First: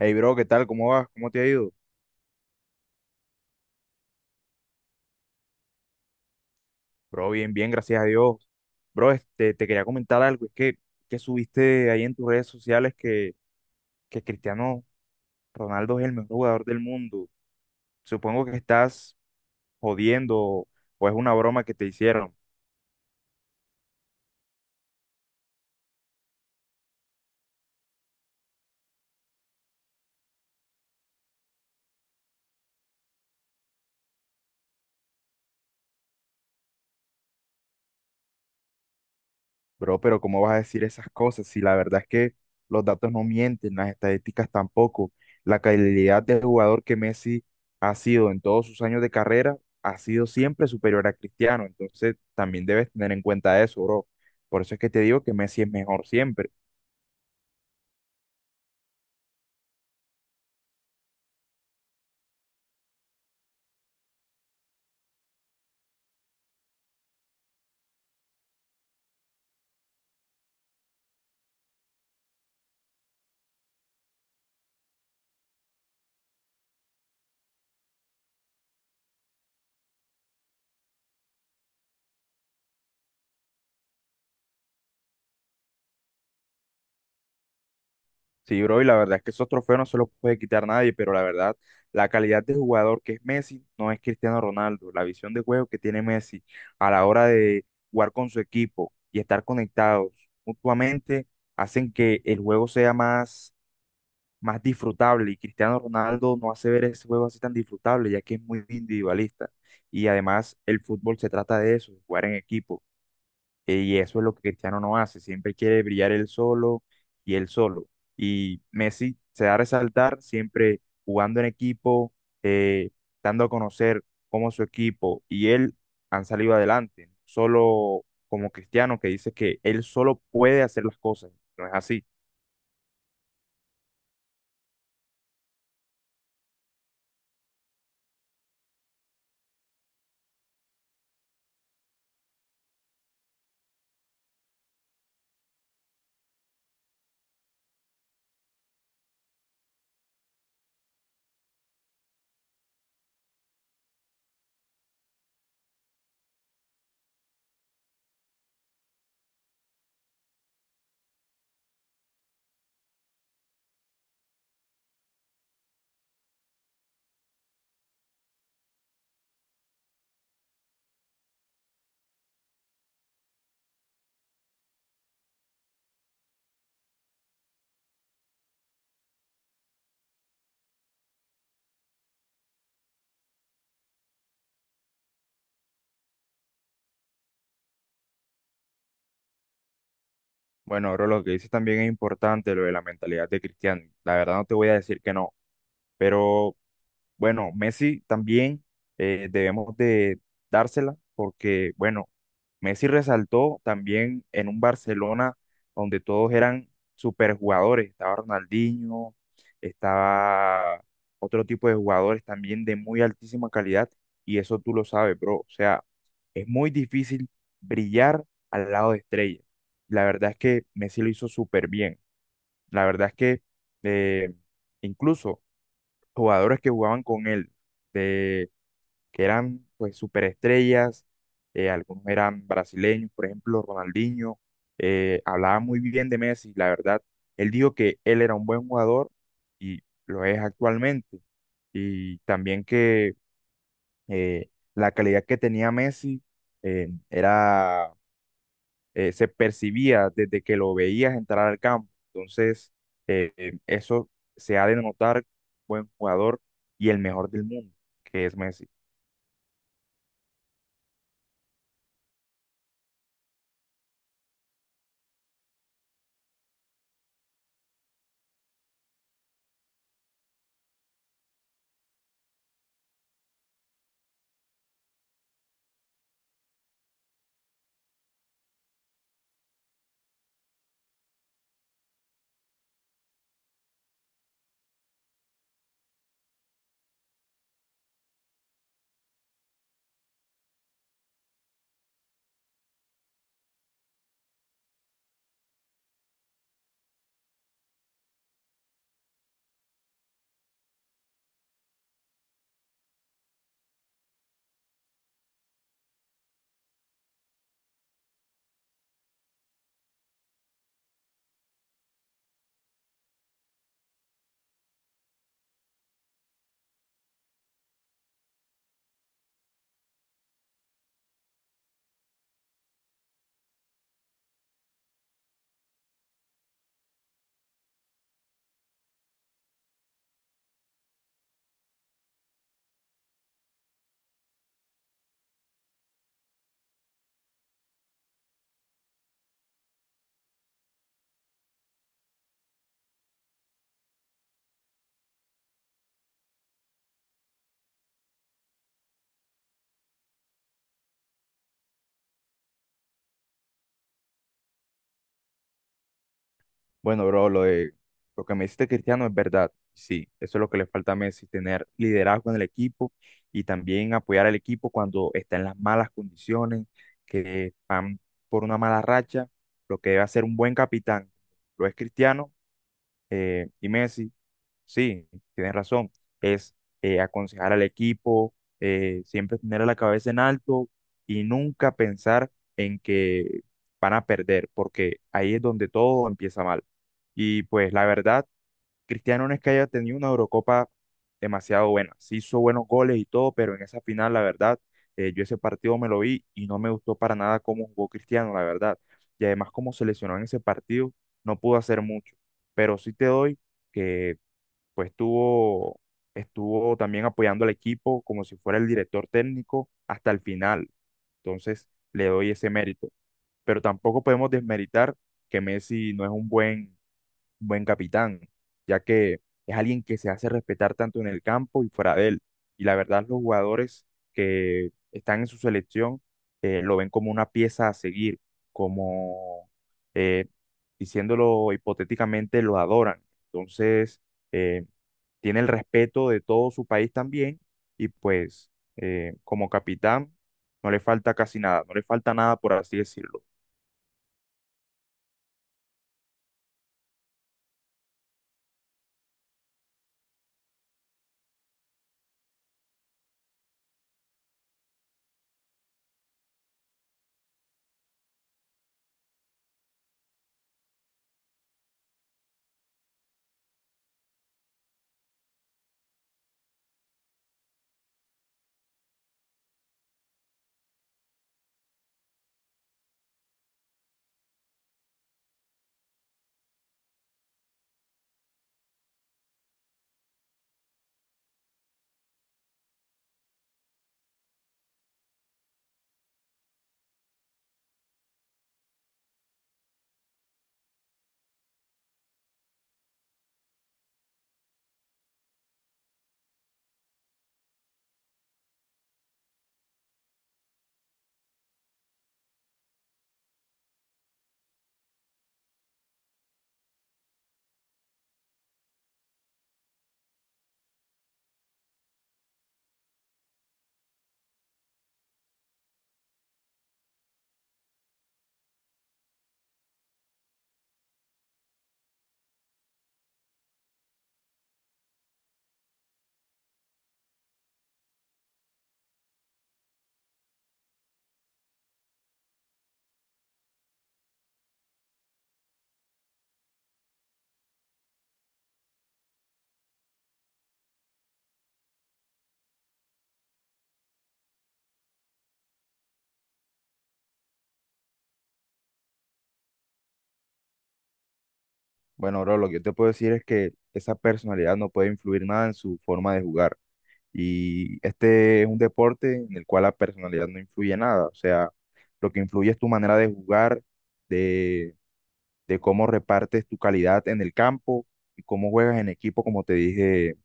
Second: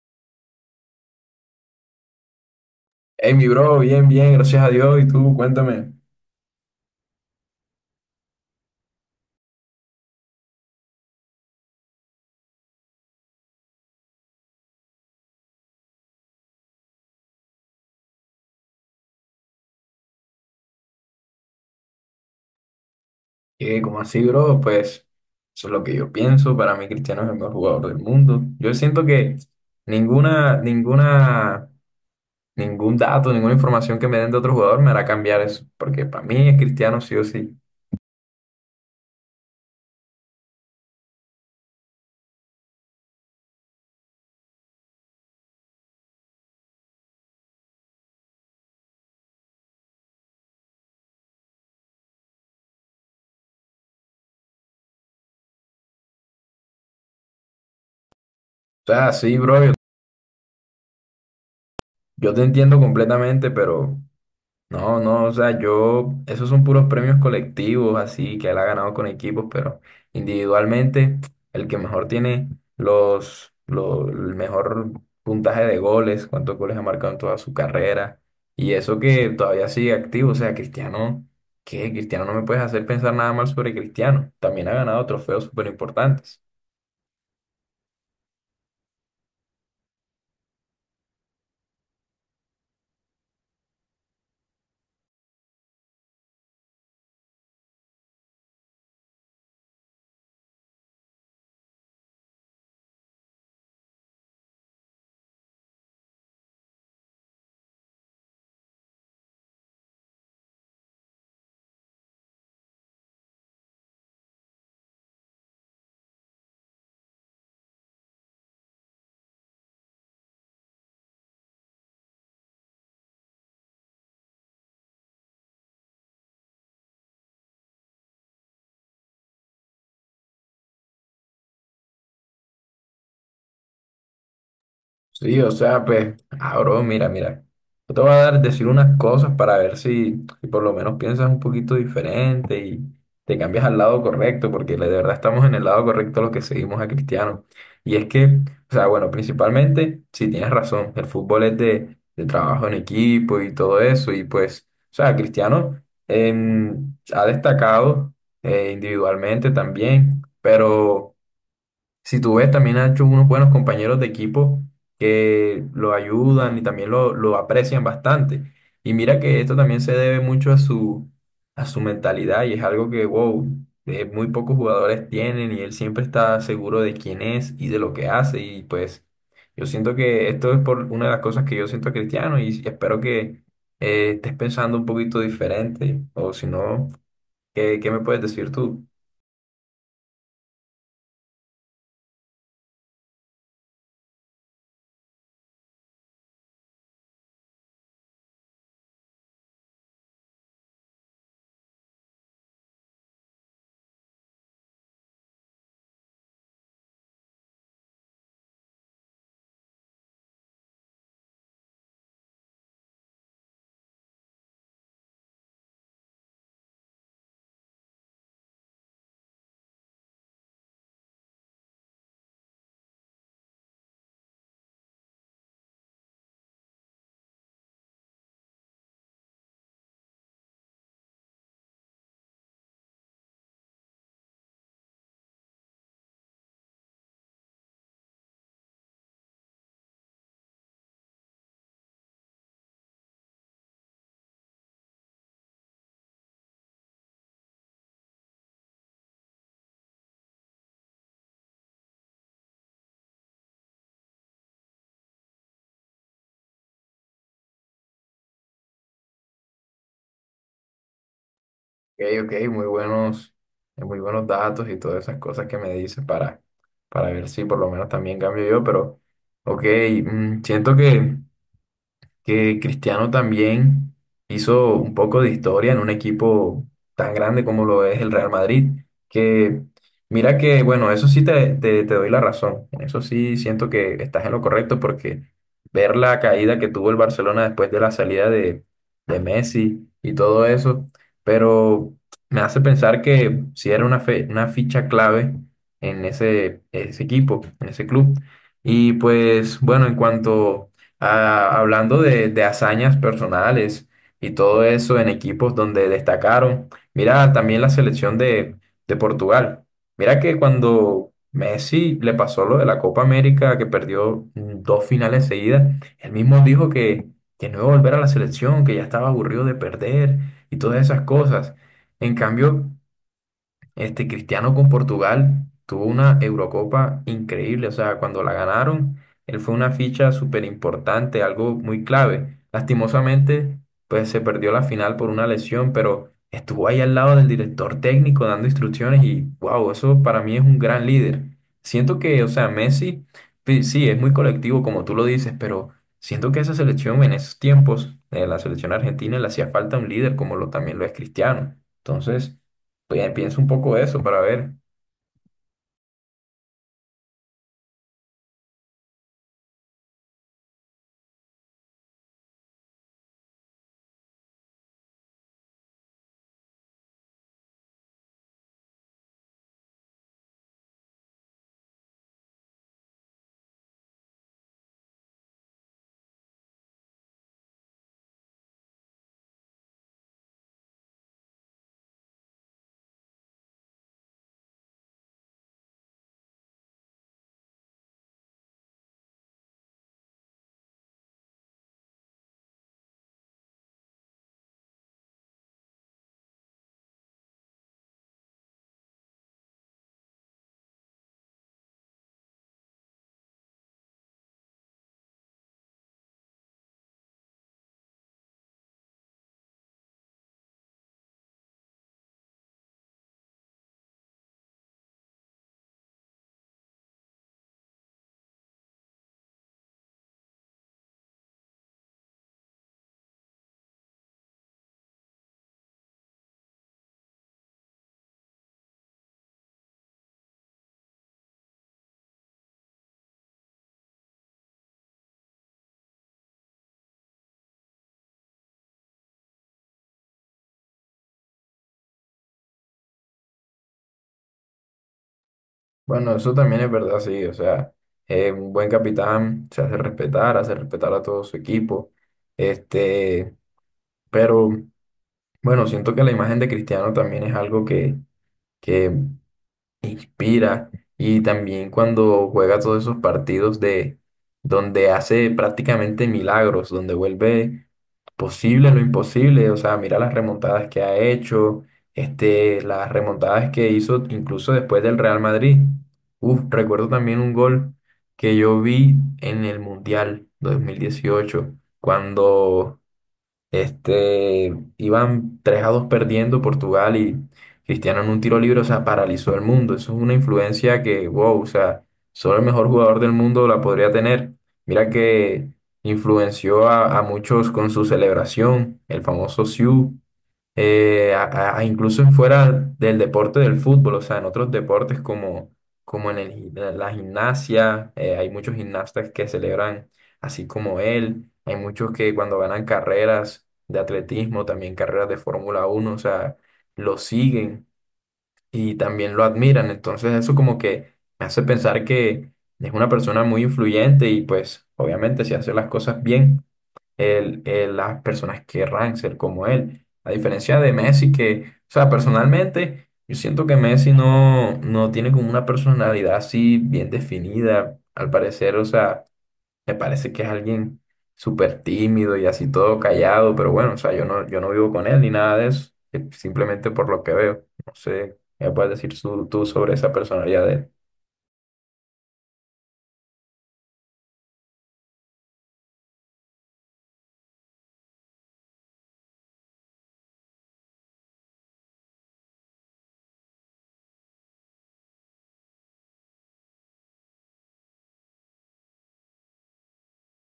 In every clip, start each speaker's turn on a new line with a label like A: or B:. A: Hey, bro, ¿qué tal? ¿Cómo vas? ¿Cómo te ha ido?
B: Hey, mi bro, bien, bien, gracias a Dios. Y tú, cuéntame,
A: Bro, bien, bien, gracias a Dios. Bro, te quería comentar algo. Que subiste ahí en tus redes sociales que Cristiano Ronaldo es el mejor jugador del mundo. Supongo que estás jodiendo o es una broma que te hicieron.
B: ¿qué, cómo así, bro? Pues eso es lo que yo pienso. Para mí, Cristiano es el mejor jugador del mundo. Yo siento que ninguna, ninguna, ningún dato, ninguna información que me den de otro jugador me hará cambiar eso. Porque para mí es Cristiano sí o sí.
A: Bro, pero ¿cómo vas a decir esas cosas si la verdad es que los datos no mienten, las estadísticas tampoco? La calidad de jugador que Messi ha sido en todos sus años de carrera ha sido siempre superior a Cristiano, entonces también debes tener en cuenta eso, bro. Por eso es que te digo que Messi es mejor siempre.
B: O sea, sí, bro, yo te entiendo completamente, pero no, no, o sea, yo, esos son puros premios colectivos, así que él ha ganado con equipos, pero individualmente, el que mejor tiene el mejor puntaje de goles, cuántos goles ha marcado en toda su carrera, y eso que todavía sigue activo, o sea, Cristiano, ¿qué? Cristiano no me puedes hacer pensar nada mal sobre Cristiano, también ha ganado trofeos súper importantes.
A: Sí, bro, y la verdad es que esos trofeos no se los puede quitar nadie, pero la verdad, la calidad de jugador que es Messi no es Cristiano Ronaldo. La visión de juego que tiene Messi a la hora de jugar con su equipo y estar conectados mutuamente hacen que el juego sea más disfrutable. Y Cristiano Ronaldo no hace ver ese juego así tan disfrutable, ya que es muy individualista. Y además, el fútbol se trata de eso, jugar en equipo. Y eso es lo que Cristiano no hace, siempre quiere brillar él solo. Y Messi se da a resaltar siempre jugando en equipo, eh, dando a conocer cómo su equipo y él han salido adelante, no solo como Cristiano que dice que él solo puede hacer las cosas, no es así.
B: Sí, o sea, pues, ah, bro, mira. Yo te voy a decir unas cosas para ver si por lo menos piensas un poquito diferente y te cambias al lado correcto, porque de verdad estamos en el lado correcto los que seguimos a Cristiano. Y es que, o sea, bueno, principalmente, si tienes razón, el fútbol es de trabajo en equipo y todo eso, y pues, o sea, Cristiano ha destacado individualmente también, pero si tú ves, también ha hecho unos buenos compañeros de equipo que lo ayudan y también lo aprecian bastante. Y mira que esto también se debe mucho a a su mentalidad y es algo que, wow, muy pocos jugadores tienen y él siempre está seguro de quién es y de lo que hace. Y pues yo siento que esto es por una de las cosas que yo siento a Cristiano y espero que estés pensando un poquito diferente o si no, ¿ qué me puedes decir tú?
A: Bueno, bro, lo que dices también es importante, lo de la mentalidad de Cristiano. La verdad no te voy a decir que no, pero bueno, Messi también debemos de dársela porque, bueno, Messi resaltó también en un Barcelona donde todos eran superjugadores. Estaba Ronaldinho, estaba otro tipo de jugadores también de muy altísima calidad y eso tú lo sabes, bro. O sea, es muy difícil brillar al lado de estrellas. La verdad es que Messi lo hizo súper bien. La verdad es que eh, incluso jugadores que jugaban con él, de, que eran pues superestrellas, algunos eran brasileños, por ejemplo, Ronaldinho, hablaba muy bien de Messi, la verdad, él dijo que él era un buen jugador y lo es actualmente, y también que la calidad que tenía Messi era se percibía desde que lo veías entrar al campo. Entonces, eso se ha de notar buen jugador y el mejor del mundo, que es Messi.
B: Ok, ok, muy buenos datos y todas esas cosas que me dices para ver si por lo menos también cambio yo, pero ok, mm, siento que Cristiano también hizo un poco de historia en un equipo tan grande como lo es el Real Madrid, que mira que, bueno, eso sí te doy la razón, en eso sí siento que estás en lo correcto porque ver la caída que tuvo el Barcelona después de de Messi y todo eso, pero me hace pensar que sí era una, una ficha clave en ese equipo, en ese club. Y pues bueno, en cuanto ah, hablando de hazañas personales y todo eso en equipos donde destacaron, mira también la selección de Portugal. Mira que cuando Messi le pasó lo de la Copa América, que perdió dos finales seguidas, él mismo dijo que no iba a volver a la selección, que ya estaba aburrido de perder y todas esas cosas. En cambio, este Cristiano con Portugal tuvo una Eurocopa increíble, o sea, cuando la ganaron, él fue una ficha súper importante, algo muy clave. Lastimosamente, pues se perdió la final por una lesión, pero estuvo ahí al lado del director técnico dando instrucciones y wow, eso para mí es un gran líder. Siento que, o sea, Messi, sí, es muy colectivo como tú lo dices, pero siento que esa selección en esos tiempos, la selección argentina, le hacía falta un líder como lo también lo es Cristiano. Entonces pues, pienso un poco de eso para ver.
A: Bueno, bro, lo de lo que me hiciste Cristiano es verdad. Sí, eso es lo que le falta a Messi, tener liderazgo en el equipo y también apoyar al equipo cuando está en las malas condiciones, que van por una mala racha, lo que debe hacer un buen capitán. Lo es Cristiano y Messi sí, tienes razón. Es aconsejar al equipo, siempre tener la cabeza en alto y nunca pensar en que van a perder, porque ahí es donde todo empieza mal. Y pues la verdad, Cristiano no es que haya tenido una Eurocopa demasiado buena. Sí hizo buenos goles y todo, pero en esa final, la verdad, yo ese partido me lo vi y no me gustó para nada cómo jugó Cristiano, la verdad. Y además, como se lesionó en ese partido, no pudo hacer mucho. Pero sí te doy que pues estuvo también apoyando al equipo como si fuera el director técnico hasta el final. Entonces, le doy ese mérito. Pero tampoco podemos desmeritar que Messi no es un buen capitán, ya que es alguien que se hace respetar tanto en el campo y fuera de él. Y la verdad, los jugadores que están en su selección lo ven como una pieza a seguir, como, eh, diciéndolo hipotéticamente, lo adoran. Entonces, eh, tiene el respeto de todo su país también y pues como capitán no le falta casi nada, no le falta nada por así decirlo.
B: Bueno, eso también es verdad, sí. O sea, un buen capitán se hace respetar a todo su equipo. Este, pero bueno, siento que la imagen de Cristiano también es algo que inspira y también cuando juega todos esos partidos de donde hace prácticamente milagros, donde vuelve posible lo imposible, o sea, mira las remontadas que ha hecho, este, las remontadas que hizo incluso después del Real Madrid. Uf, recuerdo también un gol que yo vi en el Mundial 2018 cuando este, iban 3-2 perdiendo Portugal y Cristiano en un tiro libre, o sea, paralizó el mundo. Eso es una influencia que, wow, o sea, solo el mejor jugador del mundo la podría tener. Mira que influenció a muchos con su celebración, el famoso Siu, incluso en fuera del deporte del fútbol, o sea, en otros deportes como, como en la gimnasia, hay muchos gimnastas que celebran así como él, hay muchos que cuando ganan carreras de atletismo, también carreras de Fórmula 1, o sea, lo siguen y también lo admiran, entonces eso como que me hace pensar que es una persona muy influyente y pues obviamente si hace las cosas bien las personas querrán ser como él. A diferencia de Messi, que, o sea, personalmente, yo siento que Messi no tiene como una personalidad así bien definida, al parecer, o sea, me parece que es alguien súper tímido y así todo callado, pero bueno, o sea, yo no vivo con él ni nada de eso, simplemente por lo que veo. No sé, ¿qué me puedes decir tú sobre esa personalidad de él?
A: Bueno, bro, lo que yo te puedo decir es que esa personalidad no puede influir nada en su forma de jugar. Y este es un deporte en el cual la personalidad no influye nada. O sea, lo que influye es tu manera de jugar, de, de cómo repartes tu calidad en el campo y cómo juegas en equipo, como te dije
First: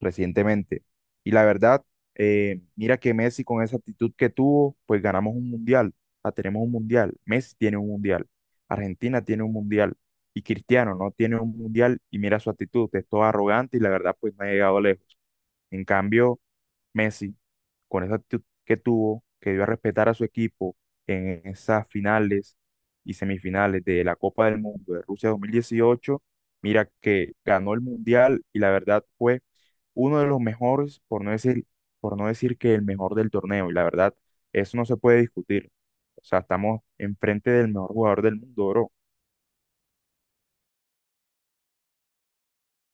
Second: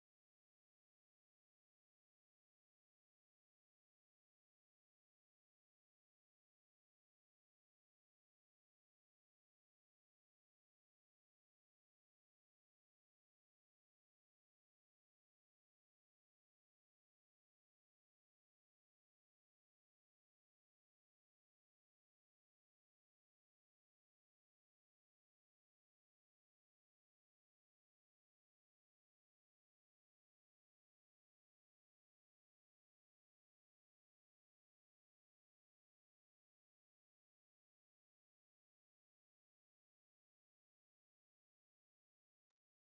A: recientemente. Y la verdad, mira que Messi con esa actitud que tuvo, pues ganamos un mundial, ah, tenemos un mundial, Messi tiene un mundial, Argentina tiene un mundial y Cristiano no tiene un mundial y mira su actitud, es todo arrogante y la verdad pues no ha llegado lejos. En cambio, Messi con esa actitud que tuvo, que dio a respetar a su equipo en esas finales y semifinales de la Copa del Mundo de Rusia 2018, mira que ganó el Mundial y la verdad fue uno de los mejores, por no decir que el mejor del torneo, y la verdad, eso no se puede discutir. O sea, estamos enfrente del mejor jugador del mundo, bro.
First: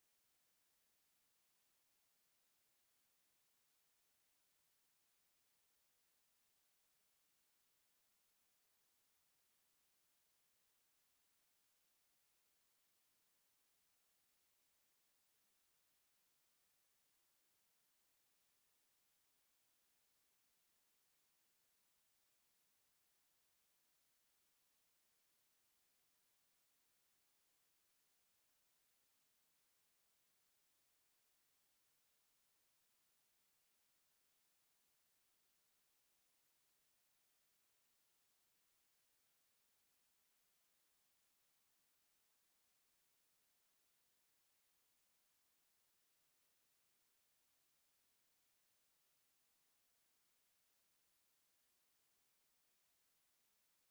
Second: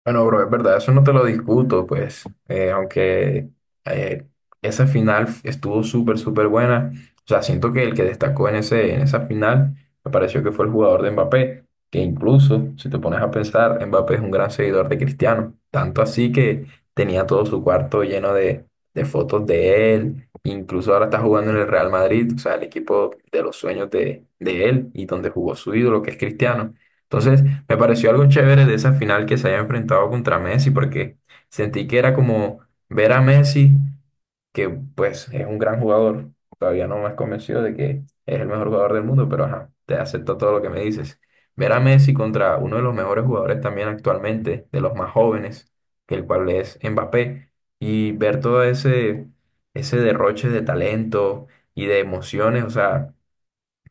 B: Bueno, bro, es verdad, eso no te lo discuto, pues, aunque eh, esa final estuvo súper, súper buena. O sea, siento que el que destacó en en esa final me pareció que fue el jugador de Mbappé, que incluso, si te pones a pensar, Mbappé es un gran seguidor de Cristiano, tanto así que tenía todo su cuarto lleno de fotos de él, incluso ahora está jugando en el Real Madrid, o sea, el equipo de los sueños de él y donde jugó su ídolo, que es Cristiano. Entonces, me pareció algo chévere de esa final que se haya enfrentado contra Messi, porque sentí que era como ver a Messi, que pues es un gran jugador. Todavía no me has convencido de que es el mejor jugador del mundo, pero ajá, te acepto todo lo que me dices. Ver a Messi contra uno de los mejores jugadores también actualmente, de los más jóvenes, que el cual es Mbappé, y ver todo ese derroche de talento y de emociones, o sea,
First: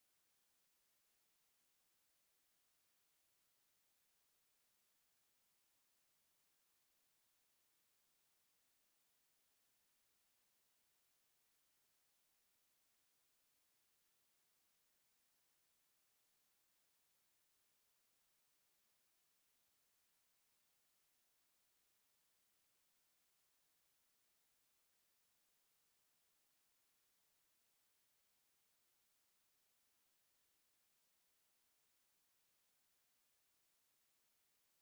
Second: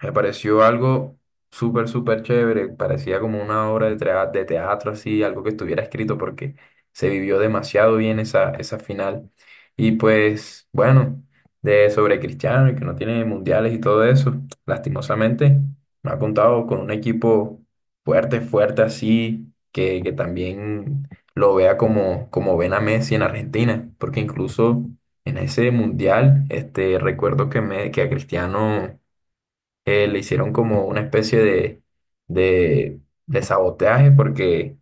B: me pareció algo súper, súper chévere. Parecía como una obra de, de teatro así, algo que estuviera escrito porque se vivió demasiado bien esa final. Y pues, bueno, de sobre Cristiano y que no tiene mundiales y todo eso, lastimosamente, no ha contado con un equipo fuerte, fuerte así, que también lo vea como, como ven a Messi en Argentina, porque incluso en ese mundial, este, recuerdo que a Cristiano le hicieron como una especie de, de sabotaje porque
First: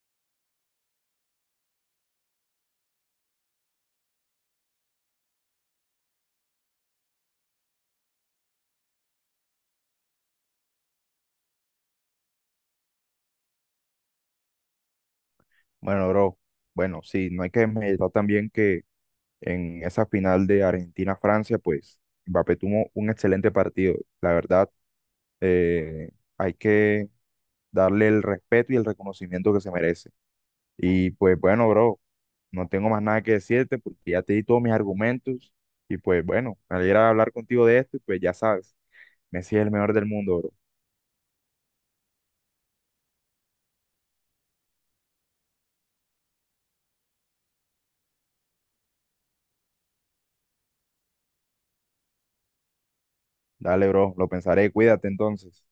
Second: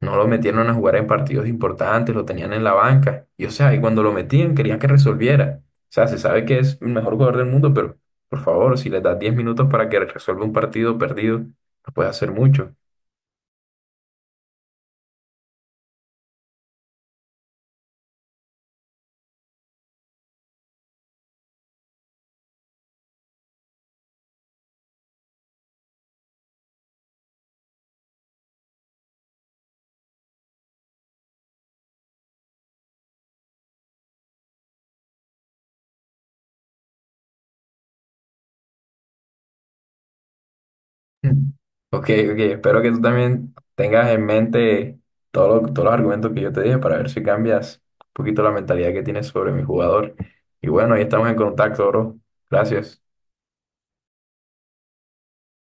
B: no lo metieron a jugar en partidos importantes, lo tenían en la banca. Y o sea, y cuando lo metían querían que resolviera. O sea, se sabe que es el mejor jugador del mundo, pero por favor, si le das 10 minutos para que resuelva un partido perdido, no puede hacer mucho.
A: Bueno, bro, bueno, sí, no hay que meditar también que en esa final de Argentina-Francia, pues Mbappé tuvo un excelente partido. La verdad, eh, hay que darle el respeto y el reconocimiento que se merece. Y pues bueno, bro, no tengo más nada que decirte porque ya te di todos mis argumentos y pues bueno, me alegra hablar contigo de esto y pues ya sabes, Messi es el mejor del mundo, bro.
B: Ok, ok, espero que tú también tengas en mente todos los argumentos que yo te dije para ver si cambias un poquito la mentalidad que tienes sobre mi jugador. Y bueno, ahí estamos en contacto, bro. Gracias.
A: Dale, bro, lo pensaré, cuídate entonces.